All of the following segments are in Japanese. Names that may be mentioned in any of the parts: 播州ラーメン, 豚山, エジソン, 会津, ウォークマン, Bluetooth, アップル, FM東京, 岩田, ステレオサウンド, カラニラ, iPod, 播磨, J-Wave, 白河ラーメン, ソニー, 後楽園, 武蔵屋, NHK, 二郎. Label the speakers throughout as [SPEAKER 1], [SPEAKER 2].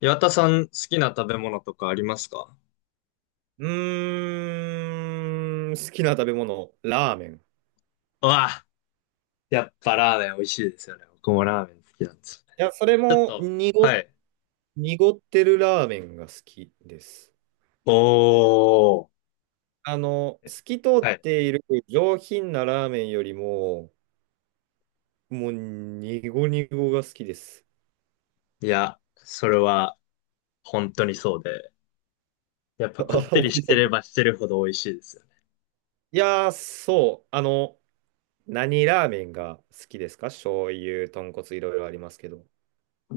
[SPEAKER 1] 岩田さん好きな食べ物とかありますか？
[SPEAKER 2] うーん、好きな食べ物、ラーメン。い
[SPEAKER 1] うわ、やっぱラーメン美味しいですよね。僕もラーメン好きなんですよね。
[SPEAKER 2] や、それ
[SPEAKER 1] ちょっ
[SPEAKER 2] も
[SPEAKER 1] と、はい。
[SPEAKER 2] 濁ってるラーメンが好きです。
[SPEAKER 1] おー。え、
[SPEAKER 2] 透き通っ
[SPEAKER 1] はい。
[SPEAKER 2] ている上品なラーメンよりも、もう、濁濁が好きです。
[SPEAKER 1] いや、それは本当にそうで。やっぱ こ
[SPEAKER 2] あ
[SPEAKER 1] って
[SPEAKER 2] 本当
[SPEAKER 1] りし
[SPEAKER 2] にそ
[SPEAKER 1] て
[SPEAKER 2] う
[SPEAKER 1] れ
[SPEAKER 2] で
[SPEAKER 1] ば
[SPEAKER 2] す。
[SPEAKER 1] してるほど美味しいですよね。
[SPEAKER 2] いやー、そう。何ラーメンが好きですか？醤油、豚骨、いろいろありますけど。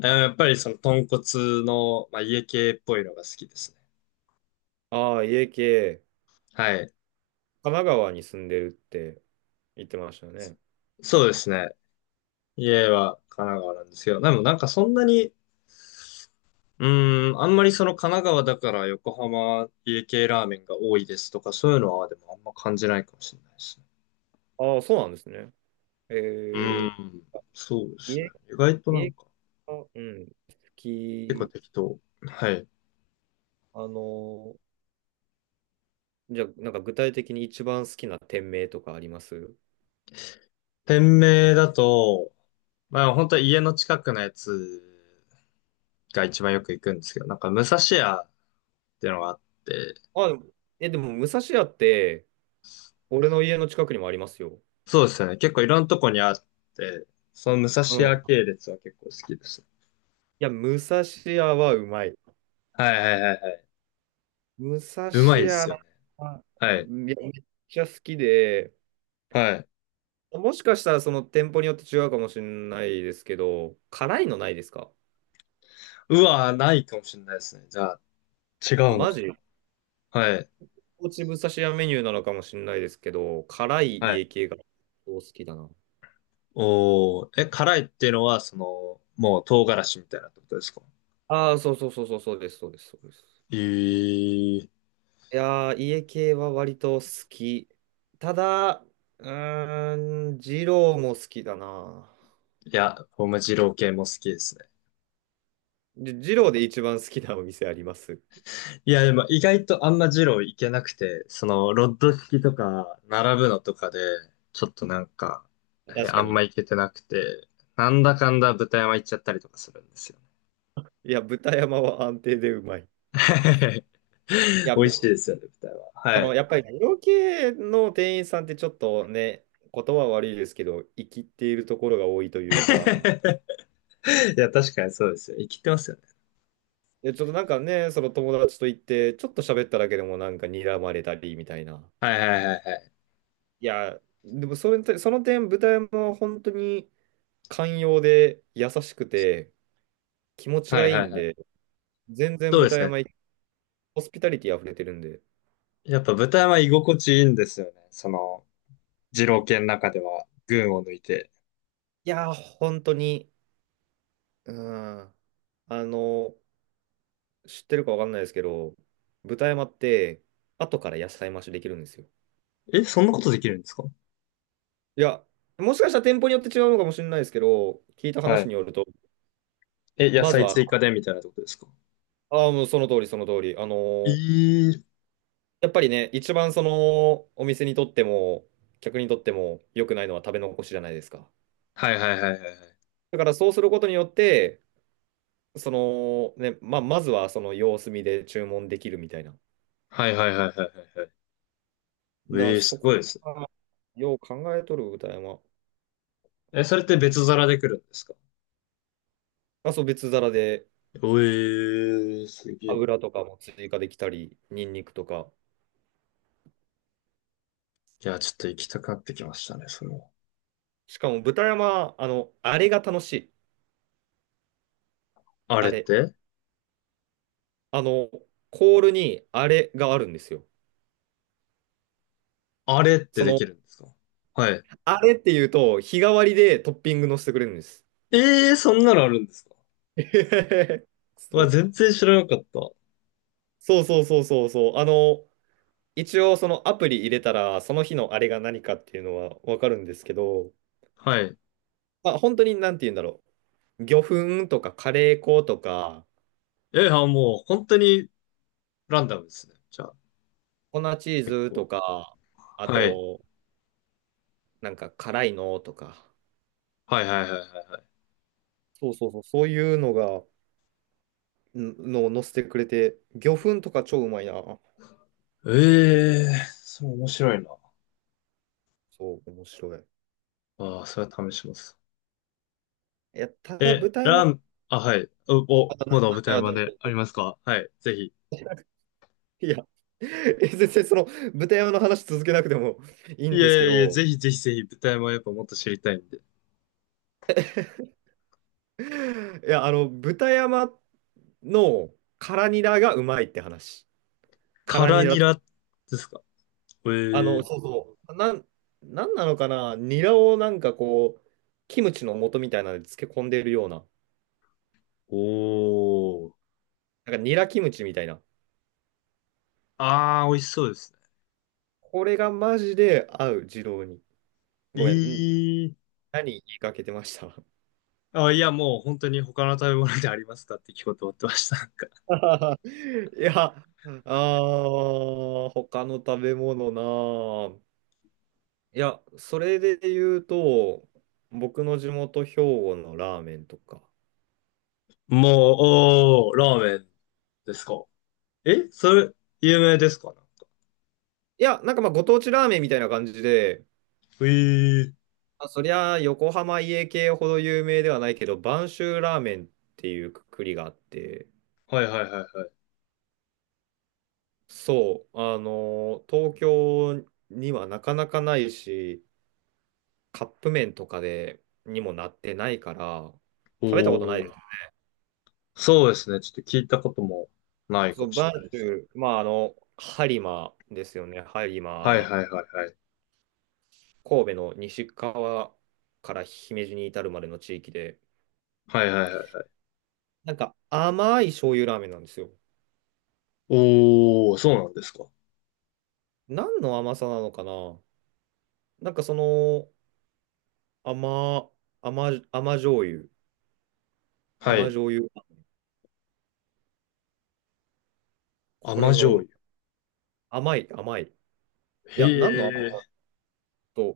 [SPEAKER 1] あ、やっぱりその豚骨の、まあ、家系っぽいのが好きですね。
[SPEAKER 2] ああ、家系、
[SPEAKER 1] はい。
[SPEAKER 2] 神奈川に住んでるって言ってましたよね。
[SPEAKER 1] そうですね。家は神奈川なんですけど、でもなんかそんなにうあんまりその神奈川だから横浜家系ラーメンが多いですとか、そういうのはでもあんま感じないかもしれないですね。
[SPEAKER 2] ああ、そうなんですね。
[SPEAKER 1] う
[SPEAKER 2] え
[SPEAKER 1] ーん、そうですね。
[SPEAKER 2] 家
[SPEAKER 1] 意外とな
[SPEAKER 2] 見
[SPEAKER 1] ん
[SPEAKER 2] え
[SPEAKER 1] か、
[SPEAKER 2] 方、うん、好
[SPEAKER 1] 結構
[SPEAKER 2] き。
[SPEAKER 1] 適当。はい。
[SPEAKER 2] あの、じゃあ、なんか具体的に一番好きな店名とかあります？
[SPEAKER 1] 店名だと、まあ本当は家の近くのやつが一番よく行くんですけど、なんか武蔵屋っていうのがあって、
[SPEAKER 2] あ、でもでも、武蔵屋って、俺の家の近くにもありますよ。
[SPEAKER 1] そうですよね。結構いろんなとこにあって、その武蔵
[SPEAKER 2] うん。
[SPEAKER 1] 屋
[SPEAKER 2] い
[SPEAKER 1] 系列は結構好きです。
[SPEAKER 2] や、武蔵屋はうまい。
[SPEAKER 1] はいはいはいはい。
[SPEAKER 2] 武蔵
[SPEAKER 1] うまいです
[SPEAKER 2] 屋
[SPEAKER 1] よ
[SPEAKER 2] な、
[SPEAKER 1] ね。
[SPEAKER 2] あ
[SPEAKER 1] は
[SPEAKER 2] あ
[SPEAKER 1] い。
[SPEAKER 2] めっちゃ好きで、
[SPEAKER 1] はい。
[SPEAKER 2] もしかしたらその店舗によって違うかもしれないですけど、辛いのないですか？
[SPEAKER 1] うわ、ないかもしれないですね。じゃあ、違
[SPEAKER 2] あ、
[SPEAKER 1] うの
[SPEAKER 2] マ
[SPEAKER 1] か
[SPEAKER 2] ジ
[SPEAKER 1] も。はい。
[SPEAKER 2] 高知武蔵屋メニューなのかもしれないですけど、辛い
[SPEAKER 1] は
[SPEAKER 2] 家
[SPEAKER 1] い。
[SPEAKER 2] 系が好きだな。
[SPEAKER 1] おー、え、辛いっていうのは、その、もう唐辛子みたいなってことですか？
[SPEAKER 2] ああ、そうそうそうそう、そうです、そうです、そうです。
[SPEAKER 1] えー、い
[SPEAKER 2] いやー、家系は割と好き。ただ、うー二郎も好きだな。
[SPEAKER 1] や、僕も二郎系も好きですね。
[SPEAKER 2] 二郎で一番好きなお店あります？
[SPEAKER 1] いや、でも意外とあんま二郎いけなくて、その、ロッド式とか、並ぶのとかで、ちょっとなんか、えー
[SPEAKER 2] 確
[SPEAKER 1] あ
[SPEAKER 2] か
[SPEAKER 1] ん
[SPEAKER 2] に。
[SPEAKER 1] まいけてなくて、なんだかんだ豚山行っちゃったりとかするんですよね。
[SPEAKER 2] いや、豚山は安定でうまい。い や、
[SPEAKER 1] 美味
[SPEAKER 2] ぶ
[SPEAKER 1] しいですよね、豚山。
[SPEAKER 2] そ
[SPEAKER 1] は
[SPEAKER 2] の、
[SPEAKER 1] い。
[SPEAKER 2] やっぱり、二郎系の店員さんってちょっとね、言葉は悪いですけど、生きっているところが多いというか、
[SPEAKER 1] いや、確かにそうですよ。生きてますよね。
[SPEAKER 2] いやちょっとなんかね、その友達と行って、ちょっと喋っただけでもなんか睨まれたりみたいな。
[SPEAKER 1] はいはいはいはい。
[SPEAKER 2] いや、でもそれと、その点、豚山は本当に寛容で優しくて気持ち
[SPEAKER 1] は
[SPEAKER 2] が
[SPEAKER 1] い
[SPEAKER 2] いい
[SPEAKER 1] はい
[SPEAKER 2] ん
[SPEAKER 1] はい。
[SPEAKER 2] で、全然
[SPEAKER 1] そうで
[SPEAKER 2] 豚
[SPEAKER 1] すね。
[SPEAKER 2] 山行き、ホスピタリティ溢れてるんで。
[SPEAKER 1] やっぱ豚は居心地いいんですよね。その、二郎系の中では群を抜いて。
[SPEAKER 2] いやー、本当に、うん、あの、知ってるかわかんないですけど、豚山って後から野菜増しできるんですよ。
[SPEAKER 1] え、そんなことできるんですか？
[SPEAKER 2] いや、もしかしたら店舗によって違うのかもしれないですけど、聞いた
[SPEAKER 1] は
[SPEAKER 2] 話
[SPEAKER 1] い。
[SPEAKER 2] によると、
[SPEAKER 1] え、野
[SPEAKER 2] まず
[SPEAKER 1] 菜
[SPEAKER 2] は、
[SPEAKER 1] 追加でみたいなとこですか？
[SPEAKER 2] ああ、もうその通り、その通り、
[SPEAKER 1] えー。
[SPEAKER 2] やっぱりね、一番そのお店にとっても、客にとっても良くないのは食べ残しじゃないですか。
[SPEAKER 1] はいはいはいはいはい。
[SPEAKER 2] だからそうすることによって、そのね、まあ、まずはその様子見で注文できるみたいな。
[SPEAKER 1] はいはいはいはいはいはい。
[SPEAKER 2] だから
[SPEAKER 1] えー、す
[SPEAKER 2] そ
[SPEAKER 1] ごいで
[SPEAKER 2] こ
[SPEAKER 1] すね。
[SPEAKER 2] はよう考えとる歌山。
[SPEAKER 1] え、それって別皿で来るんですか？
[SPEAKER 2] まあ、そう、別皿で
[SPEAKER 1] おえー、すげえ。い
[SPEAKER 2] 油とかも追加できたり、ニンニクとか。
[SPEAKER 1] や、ちょっと行きたくなってきましたね、それは。
[SPEAKER 2] しかも豚山、あれが楽しい。
[SPEAKER 1] あれ
[SPEAKER 2] あ
[SPEAKER 1] っ
[SPEAKER 2] れ。
[SPEAKER 1] て？
[SPEAKER 2] あの、コールにあれがあるんですよ。
[SPEAKER 1] あれって
[SPEAKER 2] そ
[SPEAKER 1] で
[SPEAKER 2] の、
[SPEAKER 1] きるんですか？はい。
[SPEAKER 2] あれっていうと、日替わりでトッピングのせてくれるんです。
[SPEAKER 1] ええー、そんなのあるんですか？
[SPEAKER 2] えへへへ、
[SPEAKER 1] わ、
[SPEAKER 2] そ
[SPEAKER 1] 全然知らなかった。
[SPEAKER 2] うそうそうそうそうそう。一応そのアプリ入れたら、その日のあれが何かっていうのはわかるんですけど、
[SPEAKER 1] はい。
[SPEAKER 2] まあ本当になんて言うんだろう。魚粉とかカレー粉とか、
[SPEAKER 1] え、あ、もう本当にランダムですね。じゃあ、
[SPEAKER 2] 粉チー
[SPEAKER 1] 結
[SPEAKER 2] ズ
[SPEAKER 1] 構。
[SPEAKER 2] とか、あ
[SPEAKER 1] はい。
[SPEAKER 2] と、なんか辛いのとか、
[SPEAKER 1] はいはいはいはいはい。
[SPEAKER 2] そうそうそう、そういうのが、んのを載せてくれて、魚粉とか超うまいな。
[SPEAKER 1] ええー、それ面白いな。
[SPEAKER 2] そう、面白い。
[SPEAKER 1] ああ、それは試します。
[SPEAKER 2] いや、ただ
[SPEAKER 1] え、
[SPEAKER 2] 豚山、
[SPEAKER 1] ラン、あ、はい。お、お、まだ舞台
[SPEAKER 2] あ、
[SPEAKER 1] ま
[SPEAKER 2] どう
[SPEAKER 1] で
[SPEAKER 2] ぞ。
[SPEAKER 1] ありますか？はい。ぜひ。
[SPEAKER 2] いや、全然 その豚山の話続けなくてもいい
[SPEAKER 1] い
[SPEAKER 2] ん
[SPEAKER 1] や
[SPEAKER 2] です
[SPEAKER 1] い
[SPEAKER 2] け
[SPEAKER 1] やいや、
[SPEAKER 2] ど、
[SPEAKER 1] ぜひぜひぜひ、舞台もやっぱもっと知りたいんで。
[SPEAKER 2] いや、豚山の辛ニラがうまいって話。
[SPEAKER 1] カ
[SPEAKER 2] 辛ニ
[SPEAKER 1] ラ
[SPEAKER 2] ラ
[SPEAKER 1] ニ
[SPEAKER 2] と、
[SPEAKER 1] ラですか？ええー、
[SPEAKER 2] そうそう、なんなのかな、ニラをなんかこう、キムチの素みたいなので漬け込んでるような、
[SPEAKER 1] おー。
[SPEAKER 2] なんかニラキムチみたいな。
[SPEAKER 1] ああ、美味しそうですね。
[SPEAKER 2] これがマジで合う、二郎に。ごめん、
[SPEAKER 1] ええ、
[SPEAKER 2] 何言いかけてました？
[SPEAKER 1] あ、いや、もう本当に他の食べ物でありますかって聞こうと思ってました。なんか、
[SPEAKER 2] いや、他の食べ物なあ。いや、それで言うと、僕の地元兵庫のラーメンとか。
[SPEAKER 1] もう、おー、ラーメンですか。えそれ、有名ですかなんか。
[SPEAKER 2] いや、なんかまあご当地ラーメンみたいな感じで、
[SPEAKER 1] えー。
[SPEAKER 2] まあ、そりゃ横浜家系ほど有名ではないけど、播州ラーメンっていうくくりがあって、
[SPEAKER 1] はいはいはいはい。
[SPEAKER 2] そう、東京にはなかなかないし、カップ麺とかでにもなってないから、
[SPEAKER 1] お
[SPEAKER 2] 食べたことないで
[SPEAKER 1] ー。
[SPEAKER 2] す。
[SPEAKER 1] そうですね。ちょっと聞いたこともないか
[SPEAKER 2] そ
[SPEAKER 1] も
[SPEAKER 2] う、
[SPEAKER 1] しれ
[SPEAKER 2] 播
[SPEAKER 1] ないですね。
[SPEAKER 2] 州、まあ播磨ですよね、播
[SPEAKER 1] はい
[SPEAKER 2] 磨。
[SPEAKER 1] はいはいはい。
[SPEAKER 2] 神戸の西川から姫路に至るまでの地域で、
[SPEAKER 1] はいはいはい。
[SPEAKER 2] なんか甘い醤油ラーメンなんですよ。
[SPEAKER 1] おー、そうなんですか。
[SPEAKER 2] 何の甘さなのかな？なんかその甘、甘醤油、
[SPEAKER 1] は
[SPEAKER 2] 甘
[SPEAKER 1] い。
[SPEAKER 2] 醤油、
[SPEAKER 1] 甘
[SPEAKER 2] これが
[SPEAKER 1] 醤油。
[SPEAKER 2] 甘い、甘い。い
[SPEAKER 1] へ
[SPEAKER 2] や、何の甘さ
[SPEAKER 1] え。
[SPEAKER 2] と、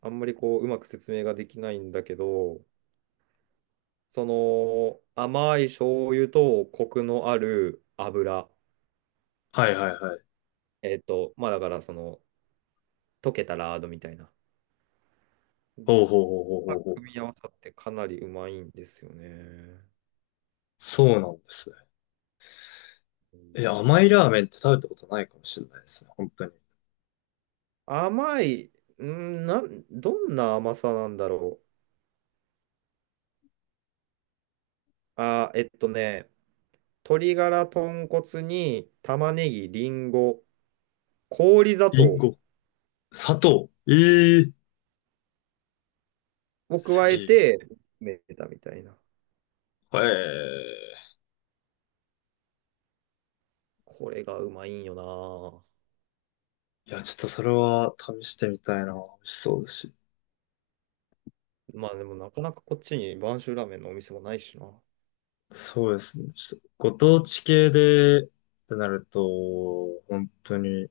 [SPEAKER 2] あんまりこう、うまく説明ができないんだけど、その甘い醤油とコクのある油、
[SPEAKER 1] はいはいはい。
[SPEAKER 2] まあだからその溶けたラードみたいな。
[SPEAKER 1] ほうほうほうほうほうほう。
[SPEAKER 2] 組み合わさってかなりうまいんですよね。
[SPEAKER 1] そうなんですね。
[SPEAKER 2] うん
[SPEAKER 1] え、甘いラーメンって食べたことないかもしれないですね。本当に。
[SPEAKER 2] 甘い、どんな甘さなんだろう。えっとね、鶏ガラ豚骨に玉ねぎ、りんご、氷砂
[SPEAKER 1] りん
[SPEAKER 2] 糖
[SPEAKER 1] ご。砂糖。ええー、
[SPEAKER 2] を
[SPEAKER 1] す
[SPEAKER 2] 加え
[SPEAKER 1] げえ。
[SPEAKER 2] てめたみたいな。
[SPEAKER 1] ええ、
[SPEAKER 2] これがうまいんよ
[SPEAKER 1] いや、ちょっとそれは試してみたいな。美味しそうだし。
[SPEAKER 2] な。まあでもなかなかこっちに播州ラーメンのお店もないしな。
[SPEAKER 1] そうですね。ちょっとご当地系でってなると、本当に、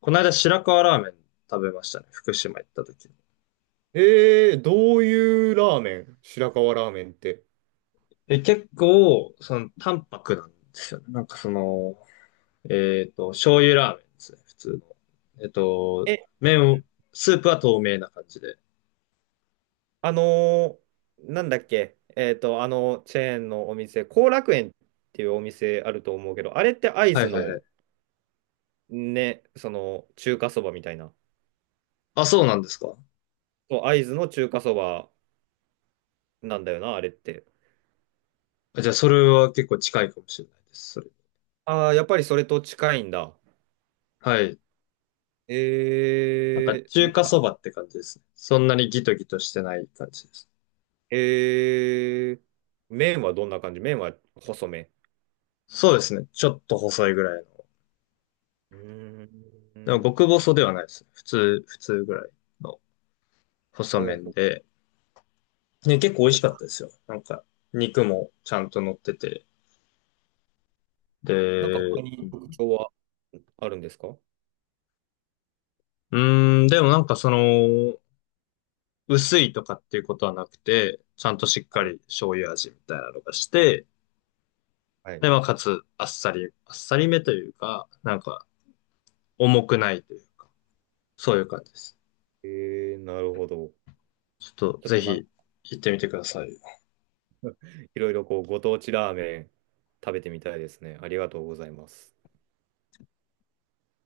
[SPEAKER 1] この間白河ラーメン食べましたね。福島行った時に。
[SPEAKER 2] どういうラーメン？白河ラーメンって。
[SPEAKER 1] で、結構、その、淡白なんですよね。なんかその、えっと、醤油ラーメンですね。普通の。えっと、
[SPEAKER 2] え
[SPEAKER 1] 麺を、スープは透明な感じで。
[SPEAKER 2] あのーなんだっけ、あのチェーンのお店、後楽園っていうお店あると思うけど、あれって会
[SPEAKER 1] は
[SPEAKER 2] 津
[SPEAKER 1] いはいはい。
[SPEAKER 2] のね、その中華そばみたいな。
[SPEAKER 1] あ、そうなんですか。
[SPEAKER 2] そう、会津の中華そばなんだよな、あれって。
[SPEAKER 1] あ、じゃあ、それは結構近いかもしれないです。それ。
[SPEAKER 2] ああ、やっぱりそれと近いんだ。
[SPEAKER 1] はい。なんか、
[SPEAKER 2] な
[SPEAKER 1] 中
[SPEAKER 2] ん
[SPEAKER 1] 華
[SPEAKER 2] か、
[SPEAKER 1] そばって感じですね。そんなにギトギトしてない感じです。
[SPEAKER 2] えー、麺はどんな感じ？麺は細め。
[SPEAKER 1] そうですね。ちょっと細いぐらいの。
[SPEAKER 2] うー
[SPEAKER 1] でも、
[SPEAKER 2] ん。
[SPEAKER 1] 極細ではないですね。普通、普通ぐらいの細
[SPEAKER 2] おう、
[SPEAKER 1] 麺
[SPEAKER 2] ほ
[SPEAKER 1] で。ね、結構美味しか
[SPEAKER 2] ほ、
[SPEAKER 1] ったですよ。なんか、肉もちゃんと乗ってて。
[SPEAKER 2] なんか他
[SPEAKER 1] で、う
[SPEAKER 2] に特徴はあるんですか？
[SPEAKER 1] ーん、でもなんかその、薄いとかっていうことはなくて、ちゃんとしっか
[SPEAKER 2] はい。
[SPEAKER 1] り醤油味みたいなのがして、
[SPEAKER 2] はい。
[SPEAKER 1] で、まあ、かつ、あっさり、あっさりめというか、なんか、重くないというか、そういう感じです。
[SPEAKER 2] なるほど。
[SPEAKER 1] ちょっと
[SPEAKER 2] ちょっ
[SPEAKER 1] ぜ
[SPEAKER 2] となんか
[SPEAKER 1] ひ行ってみてください。
[SPEAKER 2] いろいろこうご当地ラーメン食べてみたいですね。ありがとうございます。